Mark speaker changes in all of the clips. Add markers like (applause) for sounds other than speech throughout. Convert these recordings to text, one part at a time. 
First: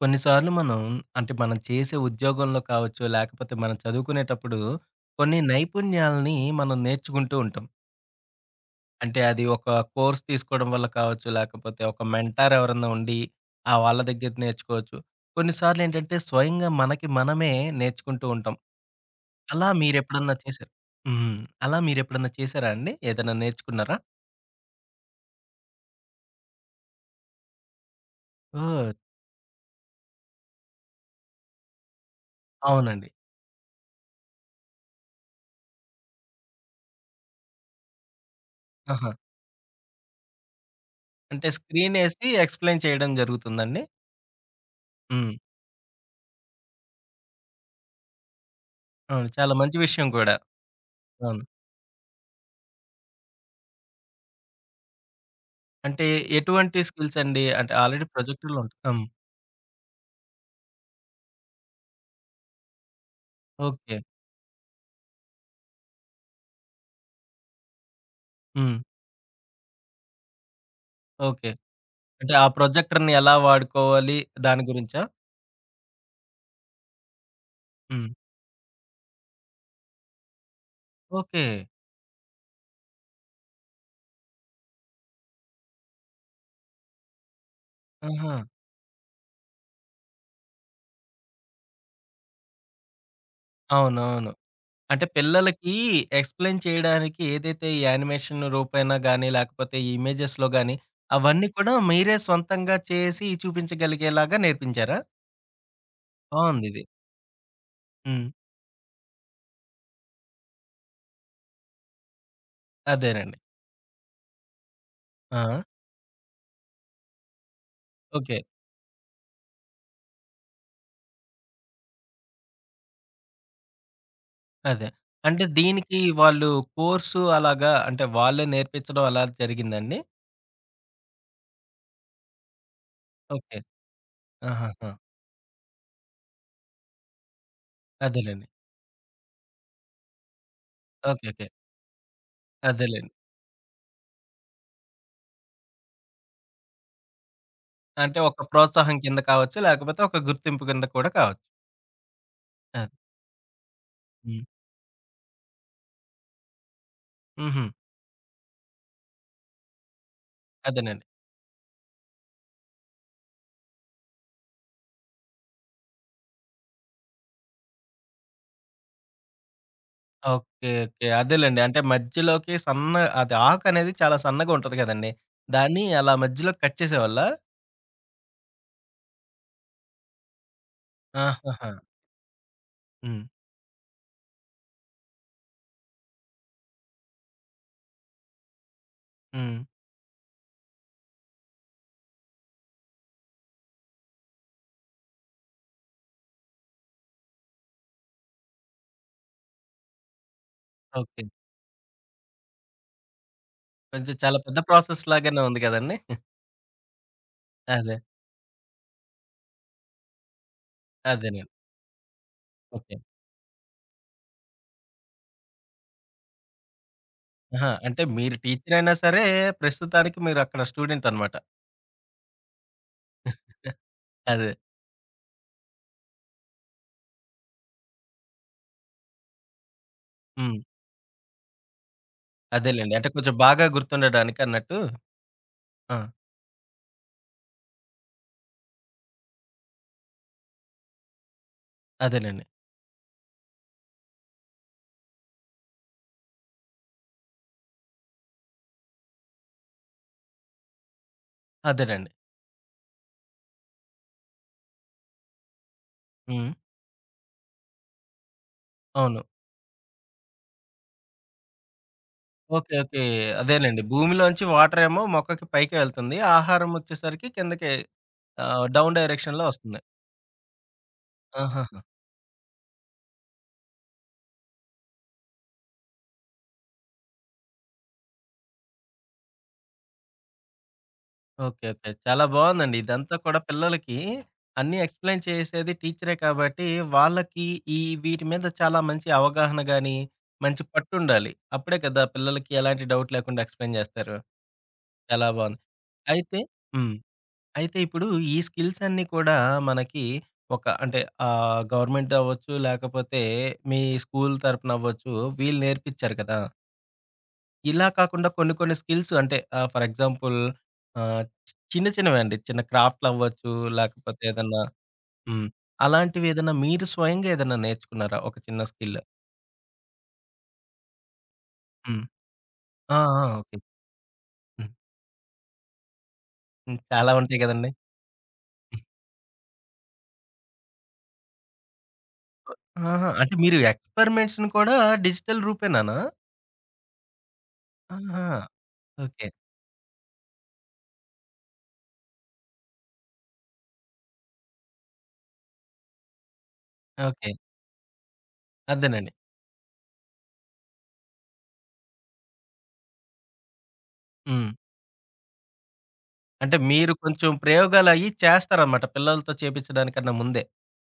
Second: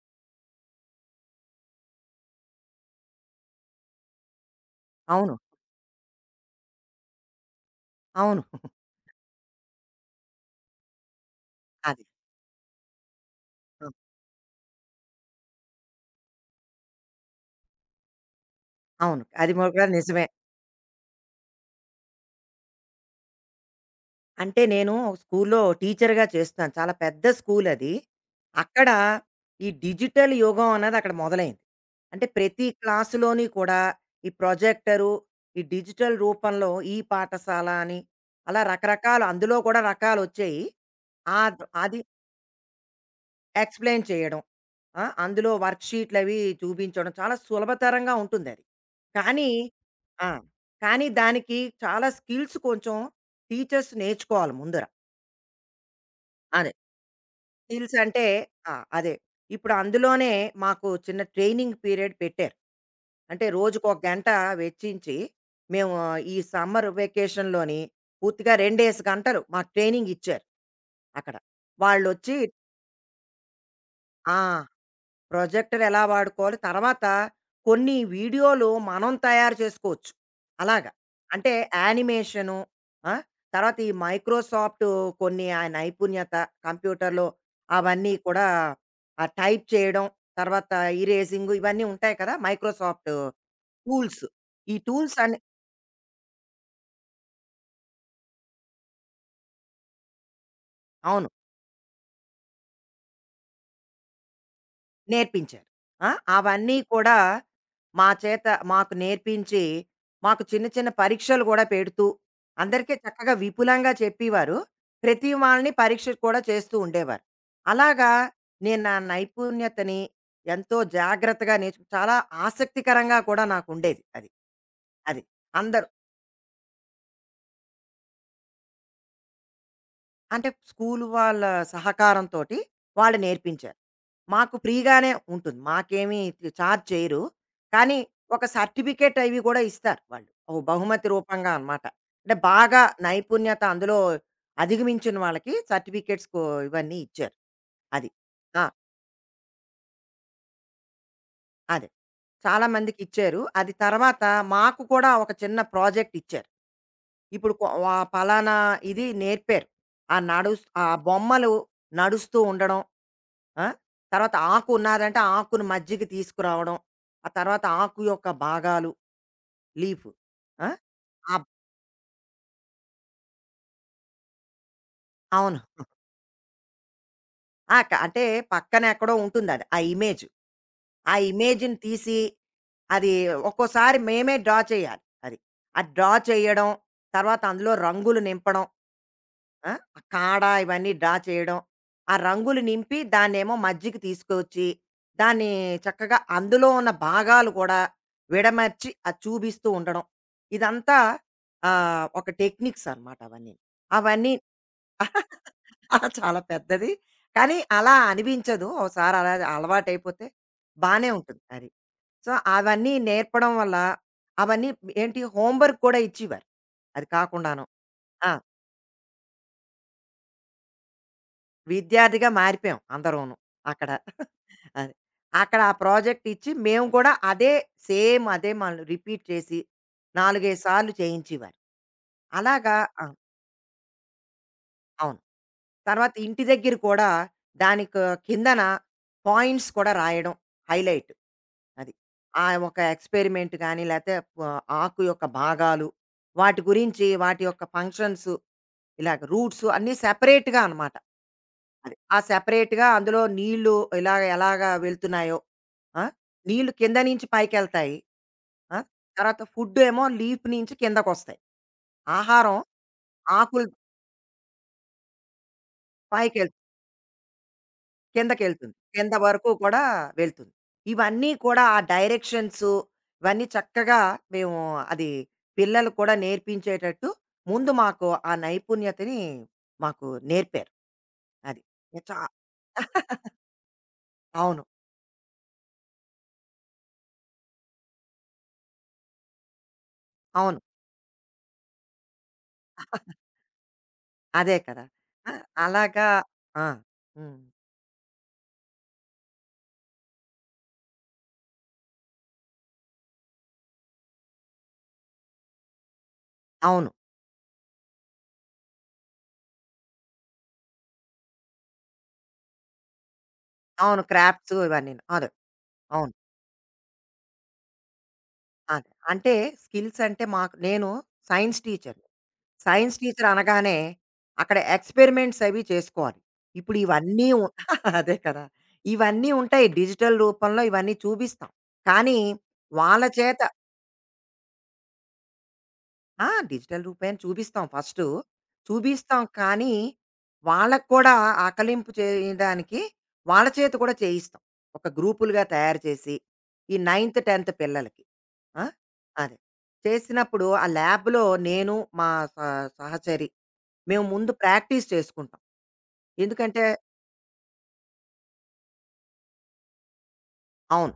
Speaker 1: కొన్నిసార్లు మనం అంటే మనం చేసే ఉద్యోగంలో కావచ్చు, లేకపోతే మనం చదువుకునేటప్పుడు
Speaker 2: అవును.
Speaker 1: కొన్ని నైపుణ్యాలని మనం నేర్చుకుంటూ ఉంటాం.
Speaker 2: అవును. (laughs)
Speaker 1: అంటే అది ఒక కోర్స్ తీసుకోవడం వల్ల కావచ్చు, లేకపోతే ఒక
Speaker 2: అది.
Speaker 1: మెంటార్ ఎవరన్నా ఉండి ఆ
Speaker 2: ఆ!
Speaker 1: వాళ్ళ దగ్గర నేర్చుకోవచ్చు. కొన్నిసార్లు ఏంటంటే స్వయంగా మనకి మనమే నేర్చుకుంటూ ఉంటాం.
Speaker 2: అవును. అది మ
Speaker 1: అలా
Speaker 2: కూడా నిజమే.
Speaker 1: మీరెప్పుడన్నా చేశారు. హ్మ్. అలా మీరెప్పుడన్నా చేశారా అండి? ఏదైనా నేర్చుకున్నారా?
Speaker 2: అంటే నేను స్కూల్లో టీచర్‌గా చేస్తున్నాను. చాలా పెద్ద స్కూలది. అక్కడ
Speaker 1: ఓహ్!
Speaker 2: ఈ డిజిటల్ యుగం అన్నది అక్కడ మొదలైంది. అంటే ప్రతి
Speaker 1: అవునండి.
Speaker 2: క్లాసులోని కూడా ఈ ప్రొజెక్టరు, ఈ డిజిటల్ రూపంలో ఈ పాఠశాల అని అలా
Speaker 1: ఆహా!
Speaker 2: రకరకాల అందులో కూడా రకాలొచ్చాయి.
Speaker 1: అంటే
Speaker 2: అది
Speaker 1: స్క్రీనేసి ఎక్స్‌ప్లెయిన్ చేయడం జరుగుతుందండి?
Speaker 2: ఎక్స్‌ప్లెయిన్ చేయడం. ఆ!
Speaker 1: హ్మ్.
Speaker 2: అందులో వర్క్‌షీట్‌లవి చూపించడం చాలా సులభతరంగా ఉంటుందది.
Speaker 1: అవును.
Speaker 2: కానీ
Speaker 1: చాలా మంచి విషయం
Speaker 2: ఆ!
Speaker 1: కూడా.
Speaker 2: కానీ
Speaker 1: అవును.
Speaker 2: దానికి చాలా స్కిల్స్ కొంచెం టీచర్స్ నేర్చుకోవాలి ముందర.
Speaker 1: అంటే
Speaker 2: అదే.
Speaker 1: ఎటువంటి స్కిల్స్ అండి? అంటే
Speaker 2: స్కిల్స్
Speaker 1: ఆల్రెడీ
Speaker 2: అంటే
Speaker 1: ప్రొజెక్టర్‌లు
Speaker 2: ఆ!
Speaker 1: ఉంటాయి. హ్మ్.
Speaker 2: అదే. ఇప్పుడు అందులోనే మాకు చిన్న ట్రైనింగ్ పీరియడ్ పెట్టారు. అంటే
Speaker 1: ఓకే.
Speaker 2: రోజుకొక గంట వెచ్చించి మేము ఈ సమ్మర్ వెకేషన్‌లోని పూర్తిగా
Speaker 1: హ్మ్.
Speaker 2: 2 గంటలు మాకు ట్రైనింగ్ ఇచ్చారు అక్కడ.
Speaker 1: ఓకే. అంటే
Speaker 2: వాళ్ళొచ్చి
Speaker 1: ఆ ప్రొజెక్టర్‌ని ఎలా వాడుకోవాలి
Speaker 2: ఆ!
Speaker 1: దాని గురించా?
Speaker 2: ప్రొజెక్టర్ ఎలా వాడుకోవాలి? తర్వాత కొన్ని
Speaker 1: హ్మ్.
Speaker 2: వీడియోలు మనం తయారు చేసుకోవచ్చు. అలాగా.
Speaker 1: ఓకే.
Speaker 2: అంటే యానిమేషను. ఆ! తర్వాత ఈ మైక్రోసాఫ్ట్ కొన్ని ఆ నైపుణ్యత కంప్యూటర్‌లో అవన్నీ
Speaker 1: ఆహా!
Speaker 2: కూడా ఆ టైప్ చేయడం, తర్వాత ఇరేజింగ్ ఇవన్నీ ఉంటాయి కదా! Microsoft tools.
Speaker 1: అవునవును.
Speaker 2: ఈ
Speaker 1: అంటే
Speaker 2: టూల్స్ అన్ని
Speaker 1: పిల్లలకి ఎక్స్‌ప్లెయిన్ చేయడానికి ఏదైతే ఈ యానిమేషన్ రూపైనా గాని, లేకపోతే ఈ ఇమేజెస్‌లో గాని
Speaker 2: అవును.
Speaker 1: అవన్నీ కూడా మీరే సొంతంగా చేసి చూపించగలిగేలాగా నేర్పించారా?
Speaker 2: నేర్పించారు. ఆ! అవన్నీ
Speaker 1: బావుందిది.
Speaker 2: కూడా మా
Speaker 1: హ్మ్.
Speaker 2: చేత మాకు నేర్పించి, మాకు చిన్న చిన్న పరీక్షలు గూడా పెడుతూ, అందరికీ చక్కగా
Speaker 1: అదేనండి.
Speaker 2: విపులంగా చెప్పేవారు. ప్రతి
Speaker 1: ఆ!
Speaker 2: వాళ్ళని పరీక్ష కూడా చేస్తూ ఉండేవారు. అలాగా
Speaker 1: ఓకే.
Speaker 2: నేను నా నైపుణ్యతని ఎంతో జాగ్రత్తగా నేర్చుకు చాలా ఆసక్తికరంగా కూడా నాకుండేది అది.
Speaker 1: అదే.
Speaker 2: అది.
Speaker 1: అంటే
Speaker 2: అంద
Speaker 1: దీనికి వాళ్ళు కోర్సు అలాగా అంటే వాళ్ళే నేర్పించడం అలా జరిగిందండి?
Speaker 2: అంటే స్కూలు వాళ్ళ సహకారంతోటి వాళ్ళు
Speaker 1: ఓకే.
Speaker 2: నేర్పించారు. మాకు
Speaker 1: ఆహాహా!
Speaker 2: ఫ్రీగానే ఉంటుంది. మాకేమీ చార్జ్ చేయరు. కానీ ఒక
Speaker 1: అదేలెండి.
Speaker 2: సర్టిఫికేట్ అవి కూడా ఇస్తారు వాళ్ళు. ఓ బహుమతి
Speaker 1: ఓకే. ఓకే.
Speaker 2: రూపంగా అనమాట. అంటే బాగా
Speaker 1: అదేలెండి.
Speaker 2: నైపుణ్యత అందులో అధిగమించిన వాళ్ళకి సర్టిఫికేట్స్ కో ఇవన్నీ ఇచ్చారు. అది.
Speaker 1: అంటే ఒక
Speaker 2: ఆ!
Speaker 1: ప్రోత్సాహం కింద కావచ్చు, లేకపోతే ఒక గుర్తింపు కింద కూడా కావచ్చు.
Speaker 2: అదే. చాలా
Speaker 1: అది.
Speaker 2: మందికిచ్చారు. అది తర్వాత
Speaker 1: హ్మ్.
Speaker 2: మాకు కూడా ఒక చిన్న ప్రాజెక్ట్ ఇచ్చారు. ఇప్పుడు
Speaker 1: హుహు.
Speaker 2: ఆహ్, పలానా ఇది నేర్పారు. ఆ ఆ
Speaker 1: అదేనండి.
Speaker 2: బొమ్మలు నడుస్తూ ఉండడం. ఆ? తర్వాత ఆకు ఉన్నదంటే ఆకును మజ్జిగ తీసుకురావడం. ఆ తర్వాత ఆకు యొక్క భాగాలు లీఫ్. ఆ!
Speaker 1: ఓకే. ఓకే.
Speaker 2: అబ్
Speaker 1: అదేలెండి. అంటే మధ్యలోకి సన్న, అది ఆకనేది చాలా సన్నగా ఉంటది కదండీ!
Speaker 2: అవును.
Speaker 1: దాన్ని అలా మధ్యలో కట్ చేసేవాళ్ళా?
Speaker 2: ఆ! అంటే పక్కన ఎక్కడో ఉంటుందది. ఆ ఇమేజ్. ఆ
Speaker 1: ఆహాహా!
Speaker 2: ఇమేజ్‌ని తీసి అది
Speaker 1: హ్మ్.
Speaker 2: ఒక్కోసారి మేమే డ్రా చేయాలి అది. ఆ డ్రా చేయడం, తర్వాత అందులో రంగులు నింపడం.
Speaker 1: హ్మ్.
Speaker 2: ఆ! ఆ కాడ ఇవన్నీ డ్రా చేయడం. ఆ రంగులు నింపి దాన్నేమో మధ్యకి తీసుకొచ్చి, దాన్ని చక్కగా అందులో ఉన్న భాగాలు కూడా విడమర్చి అది చూపిస్తూ ఉండడం. ఇదంతా
Speaker 1: ఓకే.
Speaker 2: ఆహ్, ఒక టెక్నిక్స్ అనమాట అవన్నీ.
Speaker 1: కొంచెం
Speaker 2: అవన్నీ
Speaker 1: చాలా పెద్ద ప్రాసెస్ లాగానే
Speaker 2: (laughs)
Speaker 1: ఉంది కదండీ!
Speaker 2: ఆ!
Speaker 1: (laughs)
Speaker 2: చాలా పెద్దది. కానీ అలా
Speaker 1: అదే.
Speaker 2: అనిపించదు. ఒకసారి అలా అలవాటైపోతే బానే ఉంటుంది
Speaker 1: అదేనండి.
Speaker 2: అది. సో, అవన్నీ
Speaker 1: ఓకే.
Speaker 2: నేర్పడం వల్ల అవన్నీ ఏంటి హోంవర్క్ కూడా ఇచ్చేవారు. అది కాకుండాను.
Speaker 1: ఆహా! అంటే
Speaker 2: ఆ!
Speaker 1: మీరు టీచర్ అయినా సరే, ప్రస్తుతానికి మీరు అక్కడ స్టూడెంట్ అనమాట.
Speaker 2: విద్యార్థిగా మారిపోయాం అందరూను అక్కడ.
Speaker 1: అదే.
Speaker 2: అది. అక్కడ ఆ ప్రాజెక్ట్ ఇచ్చి మేము కూడా అదే సేమ్ అదే మనం రిపీట్ చేసి 4,
Speaker 1: హ్మ్.
Speaker 2: 5 సార్లు చేయించేవారు. అలాగా
Speaker 1: అదేలెండి.
Speaker 2: ఆ!
Speaker 1: అంటే కొంచెం బాగా గుర్తుండడానికి అన్నట్టు.
Speaker 2: అవును.
Speaker 1: ఆ!
Speaker 2: తర్వాత ఇంటి దగ్గర కూడా దానికి కిందన పాయింట్స్ కూడా రాయడం హైలైట్. అది.
Speaker 1: అదేనండి.
Speaker 2: ఆ ఒక ఎక్స్‌పెరిమెంట్ గాని లేతే వ ఆకు యొక్క భాగాలు, వాటి గురించి వాటి యొక్క ఫంక్షన్స్ ఇలాగ రూట్స్ అన్నీ సెపరేట్‌గా అనమాట. అది.
Speaker 1: అదేనండి.
Speaker 2: ఆ సెపరేట్‌గా అందులో నీళ్ళు ఇలాగ ఎలాగ వెళ్తున్నాయో. ఆ!
Speaker 1: హ్మ్.
Speaker 2: నీళ్ళు కింద నుంచి పైకెళ్తాయి. ఆ!
Speaker 1: అవును.
Speaker 2: తర్వాత ఫుడ్ ఏమో లీఫ్ నుంచి కిందకొస్తాయి. ఆహారం
Speaker 1: ఓకే. ఓకే.
Speaker 2: ఆకులు
Speaker 1: అదేనండి. భూమిలోంచి వాటర్ ఏమో మొక్కకి పైకి వెళ్తుంది.
Speaker 2: పైకెళ్
Speaker 1: ఆహారం వచ్చేసరికి కిందకి,
Speaker 2: కిందకెళ్తుంది.
Speaker 1: డౌన్
Speaker 2: కింద
Speaker 1: డైరెక్షన్‌లో
Speaker 2: వరకు
Speaker 1: వస్తుంది.
Speaker 2: కూడా వెళ్తుంది. ఇవన్నీ
Speaker 1: ఆహా!
Speaker 2: కూడా ఆ డైరెక్షన్స్ ఇవన్నీ చక్కగా మేము అది పిల్లలకు కూడా నేర్పించేటట్టు ముందు మాకు ఆ నైపుణ్యతని మాకు నేర్పారు. అది.
Speaker 1: ఓకే. ఓకే.
Speaker 2: చా
Speaker 1: చాలా బావుందండి. ఇదంతా
Speaker 2: (laughs)
Speaker 1: కూడా పిల్లలకి
Speaker 2: అవును.
Speaker 1: అన్నీ ఎక్స్‌ప్లెయిన్ చేసేది టీచరే కాబట్టి, వాళ్ళకి ఈ వీటి మీద చాలా మంచి అవగాహన గాని,
Speaker 2: అవును.
Speaker 1: మంచి పట్టుండాలి. అప్పుడే కదా పిల్లలకి ఎలాంటి డౌట్ లేకుండా ఎక్స్‌ప్లెయిన్ చేస్తారు.
Speaker 2: అదే కదా!
Speaker 1: చాలా
Speaker 2: ఆ!
Speaker 1: బావుంది.
Speaker 2: అలాగా
Speaker 1: అయితే
Speaker 2: ఆ!
Speaker 1: హ్మ్.
Speaker 2: హ్మ్.
Speaker 1: అయితే ఇప్పుడు ఈ స్కిల్స్ అన్నీ కూడా మనకి ఒక అంటే గవర్నమెంట్ అవ్వచ్చు, లేకపోతే మీ స్కూల్ తరపున అవ్వచ్చు, వీళ్ళు నేర్పించారు కదా!
Speaker 2: అవును.
Speaker 1: ఇలా కాకుండా కొన్ని కొన్ని స్కిల్స్ అంటే ఫర్ ఎగ్జాంపుల్, ఆహ్, చి చిన్న చిన్నవే అండి. చిన్న క్రాఫ్ట్‌లవ్వచ్చు,
Speaker 2: అవును.
Speaker 1: లేకపోతే
Speaker 2: క్రాఫ్ట్స్
Speaker 1: ఏదన్నా.
Speaker 2: ఇవన్నీను. అదే.
Speaker 1: హ్మ్.
Speaker 2: అవును.
Speaker 1: అలాంటివి ఏదన్నా మీరు స్వయంగా ఏదన్నా నేర్చుకున్నారా? ఒక చిన్న
Speaker 2: అదే.
Speaker 1: స్కిల్.
Speaker 2: అంటే స్కిల్స్ అంటే మాకు నేను సైన్స్
Speaker 1: హ్మ్.
Speaker 2: టీచర్‌ని.
Speaker 1: ఆ!
Speaker 2: సైన్స్
Speaker 1: ఆ!
Speaker 2: Teacher
Speaker 1: okay.
Speaker 2: అనగానే అక్కడ
Speaker 1: హ్మ్.
Speaker 2: ఎక్స్పెరిమెంట్స్ అవి చేసుకోవాలి. ఇప్పుడు
Speaker 1: హ్మ్. చాలా
Speaker 2: ఇవన్నీ
Speaker 1: ఉంటాయి
Speaker 2: ఉ
Speaker 1: గదండీ.
Speaker 2: (laughs) అదే కదా! ఇవన్నీ ఉంటాయి. డిజిటల్ రూపంలో ఇవన్నీ చూపిస్తాం. కానీ వాళ్ళ
Speaker 1: ఆహా! అంటే
Speaker 2: చేత
Speaker 1: మీరు ఎక్స్‌పెరిమెంట్స్‌ని కూడా డిజిటల్ రూపేనానా?
Speaker 2: ఆ! డిజిటల్ రూపేణ చూపిస్తాం ఫస్టు.
Speaker 1: ఆహా!
Speaker 2: చూపిస్తాం
Speaker 1: ఓకే.
Speaker 2: కానీ, వాళ్ళకి కూడా ఆకలింపు చేయడానికి వాళ్ళ చేత కూడా చేయిస్తాం. ఒక గ్రూపులుగా తయారు చేసి, ఈ నైన్త్,
Speaker 1: ఓకే.
Speaker 2: 10థ్ పిల్లలకి. ఆ!
Speaker 1: అదేనండి.
Speaker 2: అదే. చేసినప్పుడు ఆ ల్యాబ్‌లో నేను మా స సహచరి మేము ముందు
Speaker 1: హ్మ్.
Speaker 2: ప్రాక్టీస్ చేసుకుంటాం.
Speaker 1: అంటే
Speaker 2: ఎందుకంటే
Speaker 1: మీరు కొంచెం ప్రయోగాలయ్యి చేస్తారనమాట పిల్లలతో చేపించడానికన్నా ముందే.
Speaker 2: అవును.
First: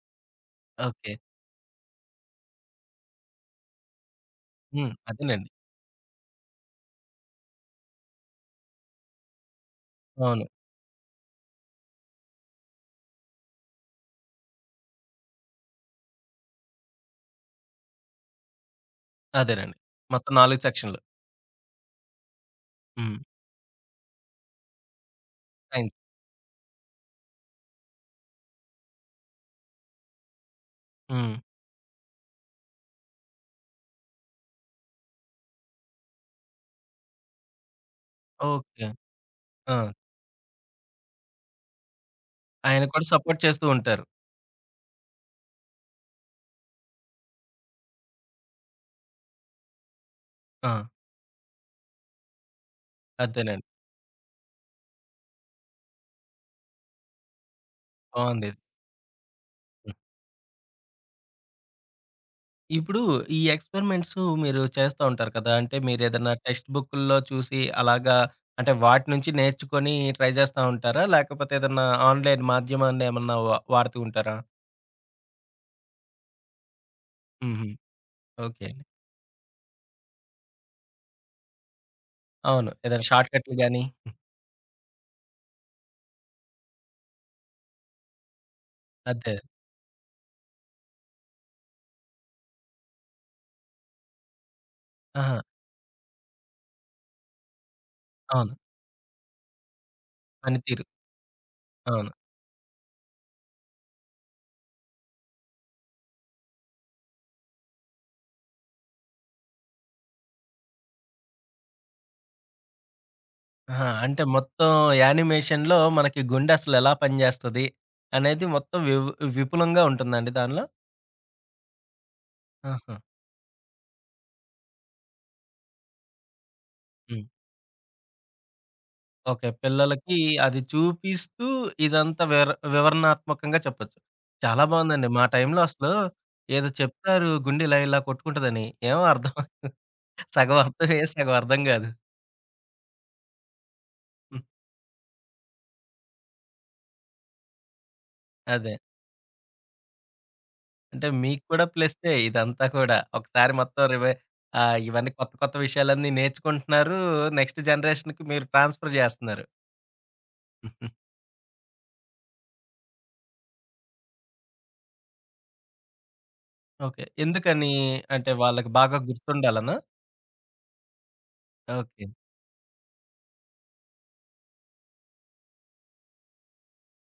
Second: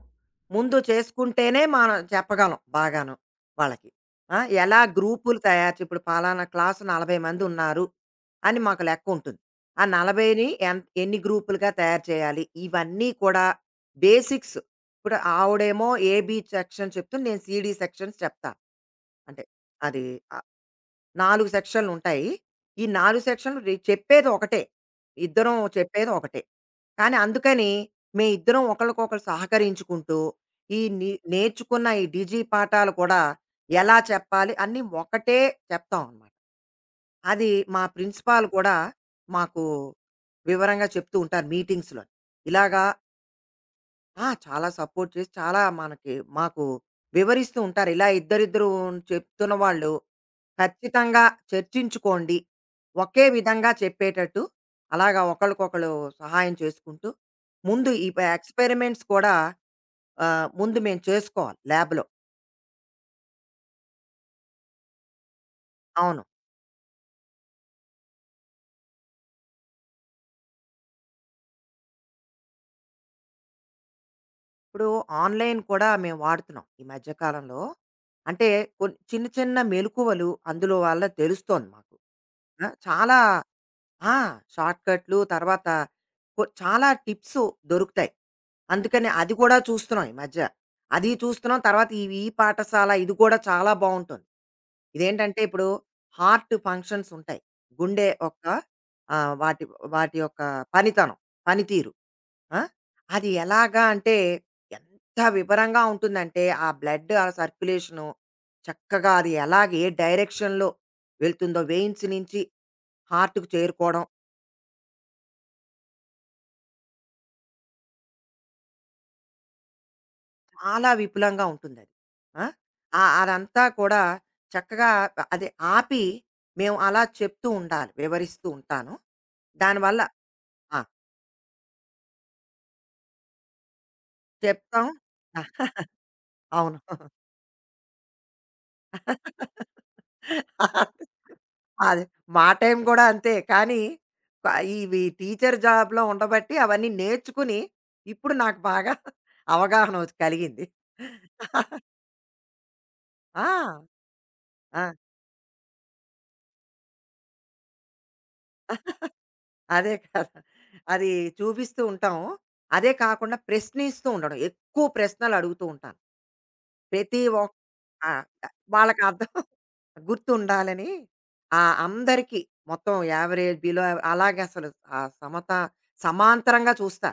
Speaker 2: ముందు
Speaker 1: ఓకే.
Speaker 2: చేసుకుంటేనే మనం చెప్పగలం బాగాను వాళ్ళకి. ఆ! ఎలా
Speaker 1: హ్మ్.
Speaker 2: గ్రూపులు
Speaker 1: అదేనండి.
Speaker 2: తయారు ఇప్పుడు పలానా క్లాస్ 40 మందున్నారు అని మాకు లెక్కుంటుంది. ఆ
Speaker 1: అవును.
Speaker 2: 40ని ఎన్ని గ్రూపులుగా తయారు చేయాలి? ఇవన్నీ కూడా బేసిక్స్. ఇప్పుడు ఆవిడేమో ఏబీ సెక్షన్ చెప్తుంది. నేను సీడీ సెక్షన్స్ చెప్తాను. అంటే
Speaker 1: అదేనండి.
Speaker 2: అది
Speaker 1: మొత్తం 4 సెక్షన్‌లు.
Speaker 2: 4 సెక్షన్‌లుంటాయి. ఈ
Speaker 1: హ్మ్.
Speaker 2: 4 సెక్షన్‌లు చెప్పేది ఒకటే. ఇద్దరం
Speaker 1: సైన్స్.
Speaker 2: చెప్పేది ఒకటే. కానీ అందుకని మేమిద్దరం ఒకళ్ళకొకళ్ళు సహకరించుకుంటూ, ఈ
Speaker 1: హ్మ్.
Speaker 2: నేర్చుకున్న ఈ పాఠాలు కూడా ఎలా చెప్పాలి అన్నీ ఒకటే చెప్తాం అనమాట. అది మా ప్రిన్సిపాల్ కూడా
Speaker 1: ఓకే.
Speaker 2: మాకు
Speaker 1: ఆ!
Speaker 2: వివరంగా చెప్తూ ఉంటారు మీటింగ్స్‌లో.
Speaker 1: ఆయన
Speaker 2: ఇలాగా
Speaker 1: కూడా సపోర్ట్ చేస్తూ ఉంటారు.
Speaker 2: ఆ! చాలా సపోర్ట్ చేసి చాలా మనకి మాకు వివరిస్తూ ఉంటారు. ఇలా ఇద్దరిద్దరు చెప్తున్న వాళ్ళు
Speaker 1: ఆ!
Speaker 2: ఖచ్చితంగా చర్చించుకోండి. ఒకే
Speaker 1: అదేనండి.
Speaker 2: విధంగా చెప్పేటట్టు అలాగా ఒకళ్ళకొకళ్ళు సహాయం చేసుకుంటూ, ముందు ఈ
Speaker 1: బావుందిది.
Speaker 2: ఎక్స్‌పెరిమెంట్స్ కూడా
Speaker 1: హ్మ్.
Speaker 2: ఆహ్, ముందు మేము చేసుకోవాలి ల్యాబ్‌లో.
Speaker 1: ఇప్పుడు ఈ ఎక్స్‌పెరిమెంట్స్ మీరు చేస్తా ఉంటారు కదా! అంటే
Speaker 2: అవును.
Speaker 1: మీరేదైనా టెక్స్ట్ బుక్కుల్లో చూసి అలాగా అంటే వాటి నుంచి నేర్చుకొని ట్రై చేస్తా ఉంటారా? లేకపోతే ఏదన్నా ఆన్‌లైన్ మాధ్యమాన్ని ఏమన్నా వాడుతూ ఉంటారా?
Speaker 2: ఇప్పుడు ఆన్‌లైన్ కూడా మేము వాడుతున్నాం ఈ మధ్య కాలంలో.
Speaker 1: హుహు.
Speaker 2: అంటే
Speaker 1: ఓకే అండి.
Speaker 2: కొన్ని చిన్న చిన్న మెలుకువలు అందులో వల్ల తెలుస్తోంది మాకు. ఆ!
Speaker 1: అవును. ఏదైనా
Speaker 2: చాలా
Speaker 1: షార్ట్‌కట్లు గాని.
Speaker 2: ఆ! షార్ట్‌కట్లు తర్వాత చాలా టిప్సు దొరుకుతాయి. అందుకని అది
Speaker 1: అదే.
Speaker 2: కూడా చూస్తున్నాం ఈ మధ్య. అది చూస్తున్నాం. తర్వాత ఇవి ఈ పాఠశాల ఇది కూడా చాలా బావుంటుంది.
Speaker 1: ఆహా!
Speaker 2: ఇదేంటంటే ఇప్పుడు హార్ట్ ఫంక్షన్స్ ఉంటాయి. గుండె యొక్క
Speaker 1: అవును.
Speaker 2: ఆహ్, వాటి వాటి యొక్క
Speaker 1: పనితీరు.
Speaker 2: పనితనం, పనితీరు.
Speaker 1: అవును.
Speaker 2: ఆ! అది ఎలాగా అంటే ఎంత వివరంగా ఉంటుందంటే ఆ బ్లడ్ ఆ సర్క్యులేషను చక్కగా అది ఎలాగ ఏ డైరెక్షన్‌లో వెళ్తుందో వెయిన్స్ నుంచి హార్ట్‌కి
Speaker 1: ఆహా!
Speaker 2: చేరుకోవడం.
Speaker 1: అంటే మొత్తం యానిమేషన్‌లో మనకి గుండె అసలు ఎలా పనిచేస్తది అనేది మొత్తం విపులంగా ఉంటుందండి దానిలో?
Speaker 2: చాలా విపులంగా ఉంటుందది. ఆ!
Speaker 1: ఆహా!
Speaker 2: ఆ అదంతా కూడా చక్కగా అది ఆపి మేము అలా
Speaker 1: హ్మ్.
Speaker 2: చెప్తూ ఉండాలి. వివరిస్తూ ఉంటాను.
Speaker 1: ఓకే.
Speaker 2: దానివల్ల
Speaker 1: పిల్లలకి అది
Speaker 2: ఆ!
Speaker 1: చూపిస్తూ ఇదంతా వివరణాత్మకంగా చెప్పొచ్చు. చాలా
Speaker 2: చెప్తాం.
Speaker 1: బావుందండి. మా
Speaker 2: ఆ!
Speaker 1: టైంలో అసలు ఏదో
Speaker 2: అవును.
Speaker 1: చెప్తారు గుండె ఇలా ఇలా కొట్టుకుంటదని. ఏమో అర్థం, సగం అర్థమయ్యేది, సగం అర్థం కాదు.
Speaker 2: అది మా టైం గూడా అంతే. కానీ
Speaker 1: హ్మ్.
Speaker 2: ప ఇవి టీచర్ జాబ్‌లో ఉండబట్టి అవన్నీ నేర్చుకుని ఇప్పుడు నాకు
Speaker 1: అదే.
Speaker 2: బాగా అవగాహన కలిగింది.
Speaker 1: అంటే మీకు కూడా ప్లస్సే ఇదంతా కూడా. ఒకసారి మొత్తం
Speaker 2: ఆ!
Speaker 1: రివై,
Speaker 2: ఆ!
Speaker 1: ఇవన్నీ కొత్త కొత్త విషయాలన్నీ నేర్చుకుంటున్నారు. నెక్స్ట్ జనరేషన్‌కి మీరు ట్రాన్స్‌ఫర్ జేస్తున్నారు.
Speaker 2: అదే కదా! అది
Speaker 1: (laughs)
Speaker 2: చూపిస్తూ ఉంటాం. అదే కాకుండా ప్రశ్నిస్తూ ఉండడం. ఎక్కువ ప్రశ్నలు అడుగుతూ ఉంటాను.
Speaker 1: ఓకే.
Speaker 2: ప్రతి ఒక్
Speaker 1: ఎందుకని?
Speaker 2: ఆ!
Speaker 1: అంటే వాళ్ళకి బాగా
Speaker 2: వాళ్ళకి అర్థం
Speaker 1: గుర్తుండాలనా?
Speaker 2: గుర్తుండాలని ఆహ్,
Speaker 1: ఓకే.
Speaker 2: అందరికీ మొత్తం యావరేజ్, బిలో యావ అలాగే అసలు ఆ సమాంతరంగా చూస్తా.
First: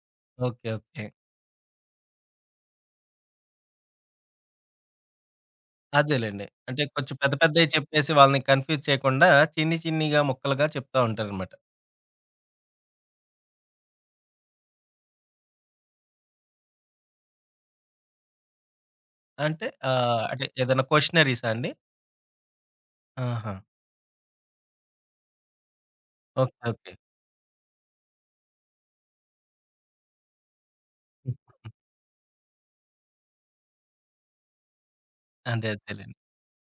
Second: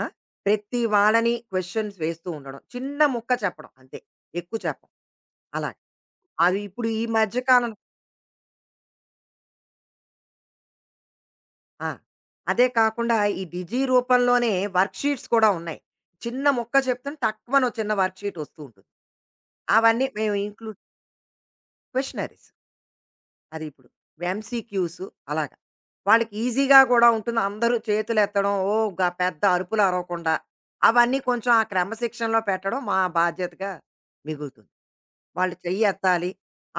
Speaker 2: ఆ!
Speaker 1: ఓకే.
Speaker 2: ప్రతి
Speaker 1: ఓకే.
Speaker 2: వాళ్ళని క్వెషన్స్ వేస్తూ ఉండడం. చిన్న ముక్క చెప్పడం అంతే. ఎక్కువ చెప్పను. అలాగ.
Speaker 1: అదేలెండి.
Speaker 2: అది
Speaker 1: అంటే
Speaker 2: ఇప్పుడు ఈ
Speaker 1: కొంచెం పెద్ద
Speaker 2: మధ్య
Speaker 1: పెద్దయి
Speaker 2: కాలం
Speaker 1: చెప్పేసి వాళ్ళని కన్‌ఫ్యూజ్ చేయకుండా చిన్ని చిన్నిగా ముక్కలుగా చెప్తా ఉంటారనమాట.
Speaker 2: ఆ! అదే కాకుండా ఈ డిజీ రూపంలోనే వర్క్‌షీట్స్ కూడా ఉన్నాయి. చిన్న ముక్క చెప్తుంటే టక్కుమని ఓ చిన్న వర్క్‌షీట్ వస్తూ ఉంటుంది.
Speaker 1: అంటే
Speaker 2: అవన్నీ మేము
Speaker 1: అంటే
Speaker 2: ఇంక్లూడ్
Speaker 1: ఏదైనా క్వెషనరీసా అండి?
Speaker 2: క్వెషనరీస్
Speaker 1: ఆహా!
Speaker 2: అది ఇప్పుడు. ఎంసీక్యూస్ అలాగా. వాళ్ళకి
Speaker 1: ఓకే.
Speaker 2: ఈజీగా
Speaker 1: ఓకే.
Speaker 2: కూడా ఉంటుంది. అందరూ చేతులెత్తడం, ఓ పెద్ద అరుపులు అరవకుండా అవన్నీ
Speaker 1: హ్మ్.
Speaker 2: కొంచెం ఆ క్రమశిక్షణలో పెట్టడం మా బాధ్యతగా మిగులుతుంది. వాళ్ళు
Speaker 1: అదే
Speaker 2: చెయ్యి
Speaker 1: అదేలెండి.
Speaker 2: ఎత్తాలి.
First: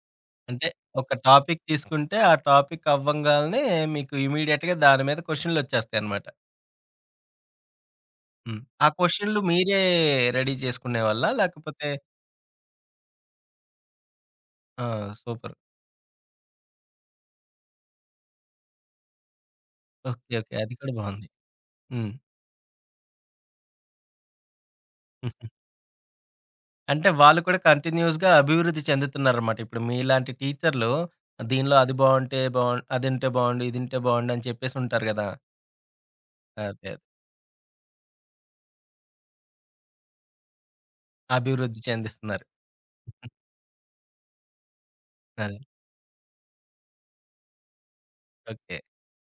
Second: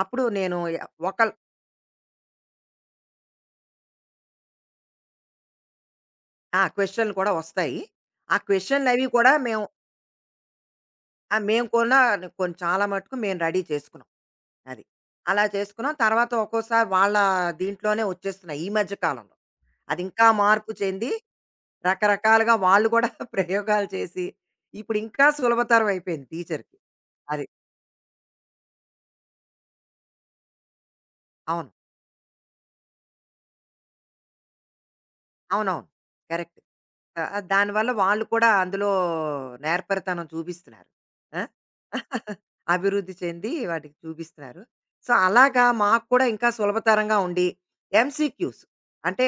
Speaker 2: అప్పుడు నేను
Speaker 1: అంటే ఒక
Speaker 2: ఒకళ్
Speaker 1: టాపిక్ తీసుకుంటే, ఆ టాపిక్ అవ్వంగాల్నే మీకు ఇమ్మీడియేట్‌గా దాని మీద క్వెషన్‌లొచ్చేస్తాయనమాట.
Speaker 2: ఆ! క్వెషన్‌లు కూడా వస్తాయి. ఆ
Speaker 1: హ్మ్. ఆ
Speaker 2: క్వెషన్‌లవి కూడా
Speaker 1: క్వెషన్‌లు
Speaker 2: మేము
Speaker 1: మీరే రెడీ చేసుకునేవాళ్ళా?
Speaker 2: ఆ! మేము
Speaker 1: లేకపోతే?
Speaker 2: కూడా కొన్ని చాలా మటుకు మేము రెడీ చేసుకున్నాం. అది.
Speaker 1: ఆ!
Speaker 2: అలా
Speaker 1: సూపర్.
Speaker 2: చేసుకున్నాం. తర్వాత ఒక్కోసారి వాళ్ళ దీంట్లోనే వచ్చేస్తున్నాయి ఈ మధ్య కాలంలో. అది ఇంకా
Speaker 1: ఓకే. ఓకే.
Speaker 2: మార్పు
Speaker 1: అది కూడా
Speaker 2: చెంది
Speaker 1: బావుంది. హ్మ్.
Speaker 2: రకరకాలుగా వాళ్ళు కూడా (laughs) ప్రయోగాలు చేసి ఇప్పుడు ఇంకా సులభతరం అయిపోయింది టీచర్‌కి.
Speaker 1: అంటే వాళ్ళు
Speaker 2: అది.
Speaker 1: కూడా కంటిన్యూయస్‌గా అభివృద్ధి చెందుతున్నారనమాట. ఇప్పుడు మీలాంటి టీచర్లు
Speaker 2: అవును.
Speaker 1: దీనిలో అది బావుంటే అదింటే బావుండు, ఇదింటే బావుండు అని చెప్పేసి ఉంటారు గదా!
Speaker 2: అవునవును. కరెక్ట్.
Speaker 1: అదే. అదే.
Speaker 2: ఆహ్, దానివల్ల వాళ్ళు కూడా అందులో నేర్పరితనం చూపిస్తున్నారు. ఆ!
Speaker 1: అభివృద్ధి
Speaker 2: (laughs)
Speaker 1: చెందిస్తున్నారు.
Speaker 2: అభివృద్ధి చెంది వాటికి చూపిస్తున్నారు. సో,
Speaker 1: అదే.
Speaker 2: అలాగా మాకు కూడా ఇంకా సులభతరంగా ఉండి ఎంసీక్యూస్
Speaker 1: ఓకే.
Speaker 2: అంటే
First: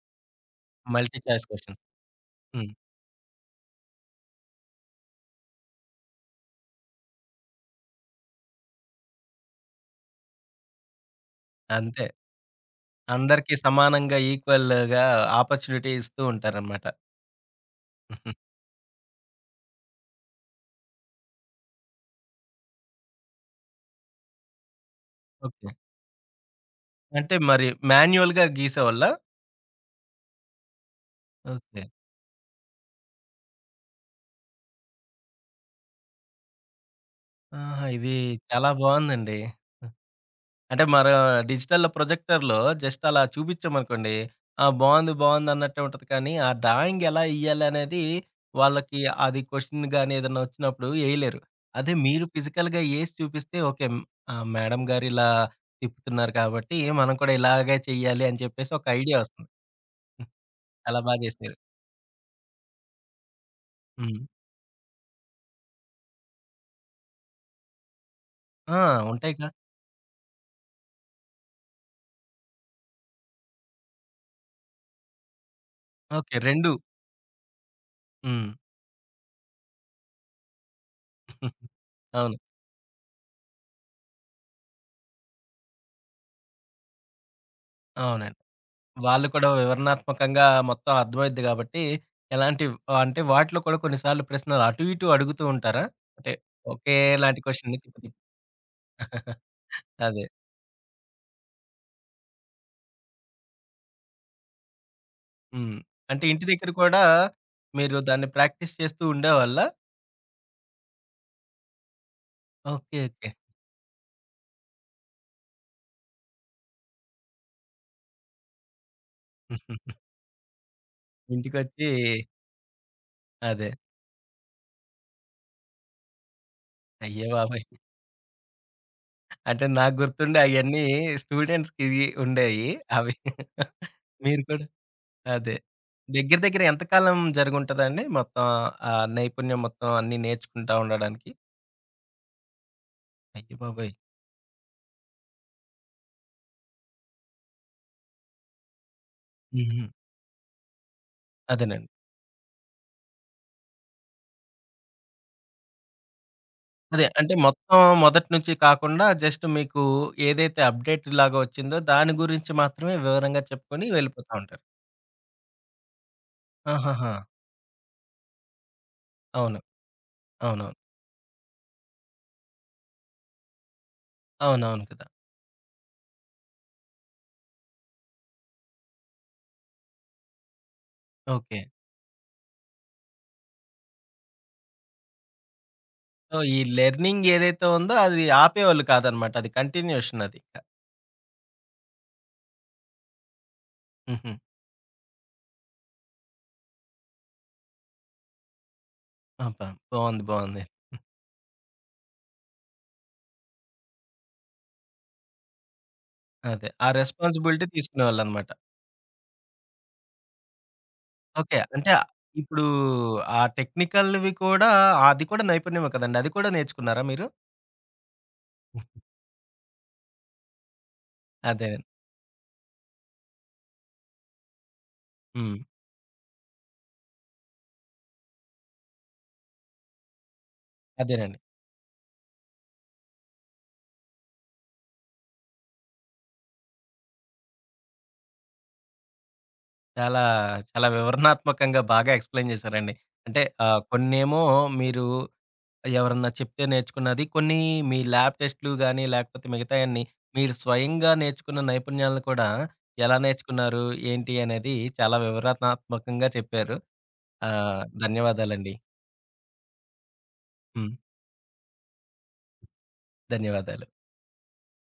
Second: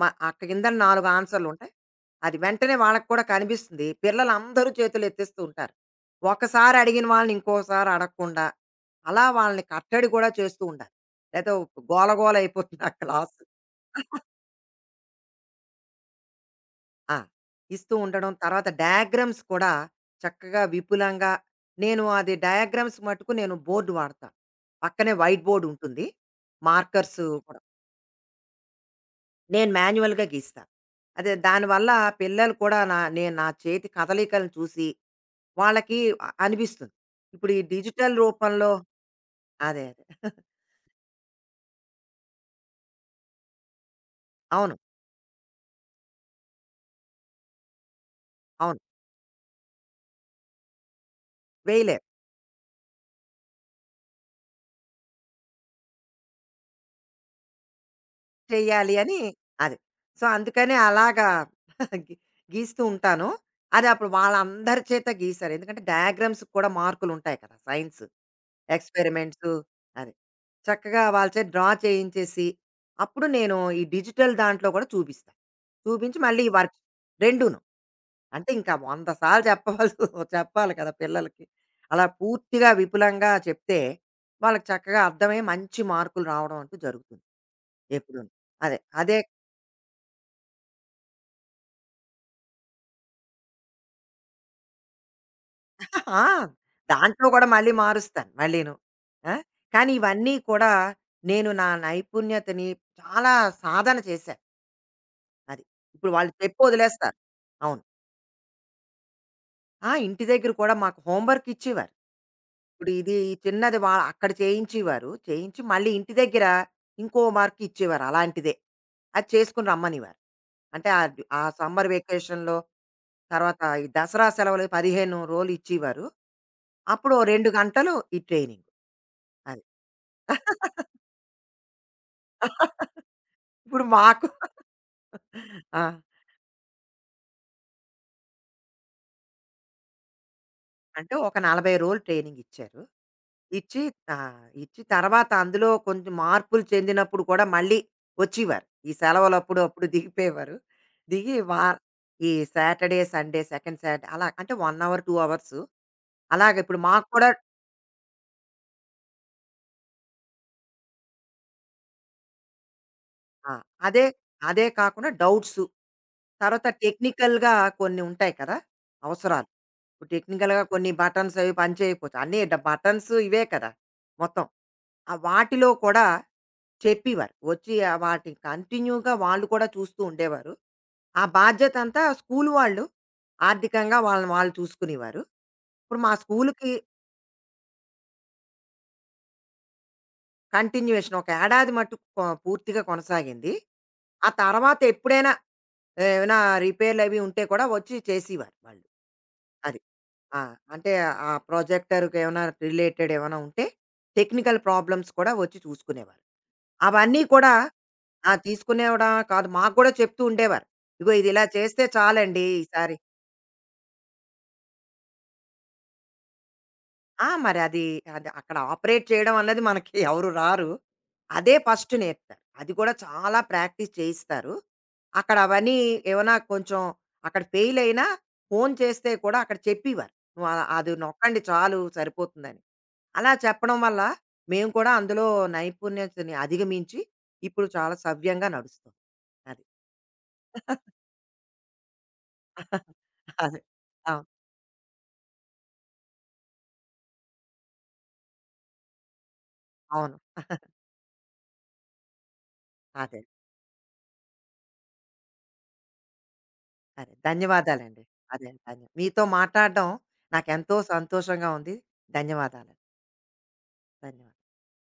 Speaker 2: మ అక్కడ కిందన 4
Speaker 1: మల్టీ చాయిస్
Speaker 2: ఆన్సర్‌లుంటాయి.
Speaker 1: క్వెషన్స్.
Speaker 2: అది
Speaker 1: హ్మ్.
Speaker 2: వెంటనే వాళ్ళకి కూడా కనిపిస్తుంది. పిల్లలందరూ చేతులెత్తేస్తూ ఉంటారు. ఒకసారి అడిగిన వాళ్ళని ఇంకోసారి అడగకుండా, అలా వాళ్ళని కట్టడి కూడా చేస్తూ ఉండాలి. లేతే
Speaker 1: అంతే.
Speaker 2: గోలగోల అయిపోతుంది ఆ క్లాసు.
Speaker 1: అందరికీ సమానంగా ఈక్వల్‌గా ఆపర్చునిటీ ఇస్తూ ఉంటారనమాట.
Speaker 2: ఆ! ఇస్తూ ఉండడం. తర్వాత డయాగ్రమ్స్ కూడా చక్కగా విపులంగా నేను అది డయాగ్రమ్స్ మట్టుకు నేను బోర్డ్ వాడతా. పక్కనే వైట్ బోర్డ్
Speaker 1: ఓకే.
Speaker 2: ఉంటుంది. మార్కర్స్
Speaker 1: అంటే
Speaker 2: కూడా
Speaker 1: మరి మాన్యుయల్‌గా గీసేవాళ్ళా?
Speaker 2: నేను మాన్యువల్‌గా గీస్తా. అదే
Speaker 1: ఓకే.
Speaker 2: దానివల్ల పిల్లలు కూడా నా చేతి కదలికలను చూసి వాళ్ళకి అనిపిస్తుంది. ఇప్పుడు ఈ
Speaker 1: ఆహా! ఇది
Speaker 2: డిజిటల్
Speaker 1: చాలా
Speaker 2: రూపంలో
Speaker 1: బావుందండి.
Speaker 2: అదే అదే. (laughs)
Speaker 1: అంటే మరా డిజిటల్ ప్రొజెక్టర్‌లో జస్ట్ అలా చూపిచ్చామనుకోండి, ఆ!
Speaker 2: అవును.
Speaker 1: బావుంది, బావుంది అన్నట్టే ఉంటది కానీ, ఆ డ్రాయింగ్ ఎలా ఎయ్యాలి అనేది
Speaker 2: అవును.
Speaker 1: వాళ్ళకి, అది క్వెషన్ గాని ఏదన్నా వచ్చినప్పుడు ఎయలేరు. అదే
Speaker 2: వేయలేరు.
Speaker 1: మీరు ఫిజికల్‌గా ఏసి చూపిస్తే ఓకే. హ్మ్. ఆ! మేడం గారు ఇలా తిప్పుతున్నారు కాబట్టి, మనం కూడా ఇలాగే చెయ్యాలి అని చెప్పేసి ఒక
Speaker 2: చెయ్యాలి
Speaker 1: ఐడియా
Speaker 2: అని
Speaker 1: వస్తుంది.
Speaker 2: అది. సో, అందుకని
Speaker 1: చాలా బా
Speaker 2: అలాగా
Speaker 1: జేశారు.
Speaker 2: (laughs) గి గీస్తూ ఉంటాను. అది అప్పుడు
Speaker 1: హ్మ్.
Speaker 2: వాళ్ళందరి చేత గీశారు. ఎందుకంటే డయాగ్రామ్స్ కూడా మార్కులుంటాయి కదా! సైన్స్
Speaker 1: ఆ! ఉంటాయిగా.
Speaker 2: ఎక్స్‌పెరిమెంట్సు అది. చక్కగా వాళ్ళ చేత డ్రా చేయించేసి, అప్పుడు నేను ఈ డిజిటల్ దాంట్లో కూడా చూపిస్తా. చూపించి
Speaker 1: ఓకే.
Speaker 2: మళ్ళీ ఈ
Speaker 1: 2.
Speaker 2: వర్క్ రెండూను.
Speaker 1: హ్మ్.
Speaker 2: అంటే ఇంకా 100 సార్లు చెప్పవలసి (laughs) చెప్పాలి కదా పిల్లలకి.
Speaker 1: (laughs)
Speaker 2: అలా
Speaker 1: అవును.
Speaker 2: పూర్తిగా విపులంగా చెప్తే, వాళ్ళకి చక్కగా అర్థమై మంచి మార్కులు రావడం అంటూ జరుగుతుంది ఎప్పుడూను.
Speaker 1: అవునండి.
Speaker 2: అదే. అదే
Speaker 1: వాళ్ళు కూడా వివరణాత్మకంగా మొత్తం అర్థమైద్ది గాబట్టి, ఎలాంటి, అంటే వాటిలో కూడా కొన్ని సార్లు ప్రశ్నలు అటు ఇటు అడుగుతూ ఉంటారా?
Speaker 2: ఆ!
Speaker 1: అంటే
Speaker 2: దాంట్లో
Speaker 1: ఒకేలాంటి
Speaker 2: గూడా మళ్ళీ
Speaker 1: క్వెషన్‌ని తిప్పి తిప్పి.
Speaker 2: మారుస్తాను మళ్ళీను. ఆ!
Speaker 1: (laughs)
Speaker 2: కానీ
Speaker 1: అదే.
Speaker 2: ఇవన్నీ కూడా నేను నా నైపుణ్యతని చాలా సాధన చేశాను. అది.
Speaker 1: హ్మ్.
Speaker 2: ఇప్పుడు
Speaker 1: అంటే
Speaker 2: వాళ్ళు
Speaker 1: ఇంటి దగ్గర కూడా
Speaker 2: చెప్పొదిలేస్తారు. అవును.
Speaker 1: మీరు దాన్ని ప్రాక్టీస్ చేస్తూ ఉండేవాళ్ళా?
Speaker 2: ఆ! ఇంటి దగ్గర కూడా మాకు హోమ్ వర్క్ ఇచ్చేవారు. ఇప్పుడు
Speaker 1: ఓకే.
Speaker 2: ఇది
Speaker 1: ఓకే.
Speaker 2: ఈ చిన్నది అక్కడ చేయించేవారు. చేయించి మళ్ళీ ఇంటి దగ్గర ఇంకో మార్క్ ఇచ్చేవారు అలాంటిదే. అది చేసుకుని
Speaker 1: (laughs)
Speaker 2: రమ్మనేవారు. అంటే ఆ
Speaker 1: ఇంటికొచ్చి.
Speaker 2: సమ్మర్ వెకేషన్‌లో తర్వాత
Speaker 1: అదే.
Speaker 2: ఈ దసరా సెలవులు 15 రోజులు ఇచ్చేవారు. అప్పుడు ఓ
Speaker 1: అయ్య
Speaker 2: 2
Speaker 1: బాబోయ్!
Speaker 2: గంటలు ఈ ట్రైనింగ్. అది.
Speaker 1: అంటే నాకు గుర్తుండి అయన్నీ
Speaker 2: (laughs)
Speaker 1: స్టూడెంట్స్‌కి ఉండేయి. అవి
Speaker 2: ఇప్పుడు మాకు
Speaker 1: మీరు కూడా. అదే.
Speaker 2: ఆ!
Speaker 1: దగ్గర దగ్గర ఎంత కాలం జరిగుంటదండి? మొత్తం ఆ నైపుణ్యం మొత్తం అన్నీ నేర్చుకుంటా
Speaker 2: అంటే
Speaker 1: ఉండడానికి?
Speaker 2: ఒక 40 రోజులు ట్రైనింగిచ్చారు.
Speaker 1: అయ్య
Speaker 2: ఇచ్చి
Speaker 1: బాబోయ్!
Speaker 2: ఆ! ఇచ్చి తర్వాత అందులో కొంచెం మార్పులు చెందినప్పుడు కూడా మళ్ళీ వచ్చేవారు. ఈ సెలవులప్పుడు అప్పుడు
Speaker 1: హుహు.
Speaker 2: అప్పుడు దిగిపోయేవారు. దిగి వా
Speaker 1: అదేనండి.
Speaker 2: ఈ సాటర్‌డే, సండే, సెకండ్ సాటర్‌డే అలా అంటే 1 అవర్, 2 అవర్సు. అలాగే ఇప్పుడు
Speaker 1: అదే.
Speaker 2: మాకు కూడా
Speaker 1: అంటే మొత్తం మొదటి నుంచి కాకుండా జస్ట్ మీకు ఏదైతే అప్‌డేట్ లాగా వచ్చిందో దాని గురించి మాత్రమే వివరంగా
Speaker 2: ఆ!
Speaker 1: చెప్పుకొని
Speaker 2: అదే
Speaker 1: వెళ్ళిపోతా ఉంటారు.
Speaker 2: అదే కాకుండా డౌట్సు. తర్వాత
Speaker 1: ఆహాహా!
Speaker 2: టెక్నికల్‌గా కొన్ని ఉంటాయి కదా! అవసరాలు.
Speaker 1: అవును.
Speaker 2: ఇప్పుడు టెక్నికల్‌గా
Speaker 1: అవునవును.
Speaker 2: కొన్ని బటన్స్ అవి పనిచేయకపోతే అన్నీ బటన్స్ ఇవే కదా! మొత్తం.
Speaker 1: అవునవును కదా!
Speaker 2: ఆ వాటిలో కూడా చెప్పేవారు. వచ్చి ఆహ్, వాటిని కంటిన్యూగా వాళ్ళు కూడా చూస్తూ ఉండేవారు. ఆ
Speaker 1: ఓకే.
Speaker 2: బాధ్యత అంతా స్కూలు వాళ్ళు ఆర్థికంగా వాళ్ళని వాళ్ళు చూసుకునేవారు. ఇప్పుడు మా
Speaker 1: సో, ఈ
Speaker 2: స్కూలుకి
Speaker 1: లెర్నింగ్ ఏదైతే ఉందో అది ఆపేవాళ్ళు కాదనమాట. అది కంటిన్యూషన్ అది.
Speaker 2: కంటిన్యూయేషన్ ఒక ఏడాది మట్టుకు పూర్తిగా కొనసాగింది. ఆ
Speaker 1: హుహు.
Speaker 2: తర్వాత ఎప్పుడైనా ఏమైనా రిపేర్‌లవి ఉంటే కూడా వచ్చి చేసేవారు వాళ్ళు.
Speaker 1: అబ్బా!
Speaker 2: అది.
Speaker 1: బావుంది.
Speaker 2: ఆ!
Speaker 1: బావుంది.
Speaker 2: అంటే ఆ ప్రొజెక్టర్‌కి ఏమైనా రిలేటెడ్ ఏమైనా ఉంటే టెక్నికల్ ప్రాబ్లమ్స్ కూడా వచ్చి చూసుకునేవారు.
Speaker 1: అదే. ఆ
Speaker 2: అవన్నీ కూడా
Speaker 1: రెస్పాన్సిబిలిటీ
Speaker 2: ఆ!
Speaker 1: తీసుకునేవాళ్ళనమాట.
Speaker 2: తీసుకునేవడా కాదు. మాకు గూడా చెప్తూ ఉండేవారు. ఇగో ఇది ఇలా
Speaker 1: ఓకే.
Speaker 2: చేస్తే
Speaker 1: అంటే
Speaker 2: చాలండి
Speaker 1: ఇప్పుడు
Speaker 2: ఈసారి.
Speaker 1: ఆ టెక్నికల్‌వి కూడా అది కూడా నైపుణ్యమే కదండీ! అది కూడా నేర్చుకున్నారా మీరు?
Speaker 2: ఆ! మరి అది, అది అక్కడ ఆపరేట్ చేయడం అన్నది మనకి (laughs) ఎవరు రారు. అదే
Speaker 1: అదే.
Speaker 2: ఫస్ట్ నేర్పుతారు. అది కూడా చాలా ప్రాక్టీస్ చేయిస్తారు. అక్కడ
Speaker 1: హ్మ్.
Speaker 2: అవన్నీ ఏమైనా కొంచెం అక్కడ ఫెయిల్ అయినా ఫోన్ చేస్తే కూడా అక్కడ చెప్పేవారు. నువ్వు అది
Speaker 1: అదేనండి.
Speaker 2: నొక్కండి చాలు సరిపోతుందని. అలా చెప్పడం వల్ల మేము కూడా అందులో నైపుణ్యతని అధిగమించి ఇప్పుడు చాలా సవ్యంగా నడుస్తుంది. అది.
Speaker 1: చాలా, చాలా వివరణాత్మకంగా బాగా ఎక్స్‌ప్లెయిన్ చేశారండి.
Speaker 2: (laughs)
Speaker 1: అంటే
Speaker 2: అదే. ఆ!
Speaker 1: కొన్నేమో మీరు ఎవరన్నా చెప్తే నేర్చుకున్నది. కొన్ని మీ ల్యాబ్ టెస్ట్‌లు గాని, లేకపోతే మిగతాయన్నీ
Speaker 2: అవును.
Speaker 1: మీరు స్వయంగా నేర్చుకున్న నైపుణ్యాలను కూడా ఎలా
Speaker 2: అదే.
Speaker 1: నేర్చుకున్నారు? ఏంటి? అనేది చాలా వివరణాత్మకంగా చెప్పారు.
Speaker 2: అదే. ధన్యవాదాలండి. అదే.
Speaker 1: ధన్యవాదాలండి.
Speaker 2: మీతో మాట్లాడడం నాకెంతో
Speaker 1: హ్మ్.
Speaker 2: సంతోషంగా ఉంది. ధన్యవాదాలు.
Speaker 1: ధన్యవాదాలు.
Speaker 2: ధన్యవాదాలు.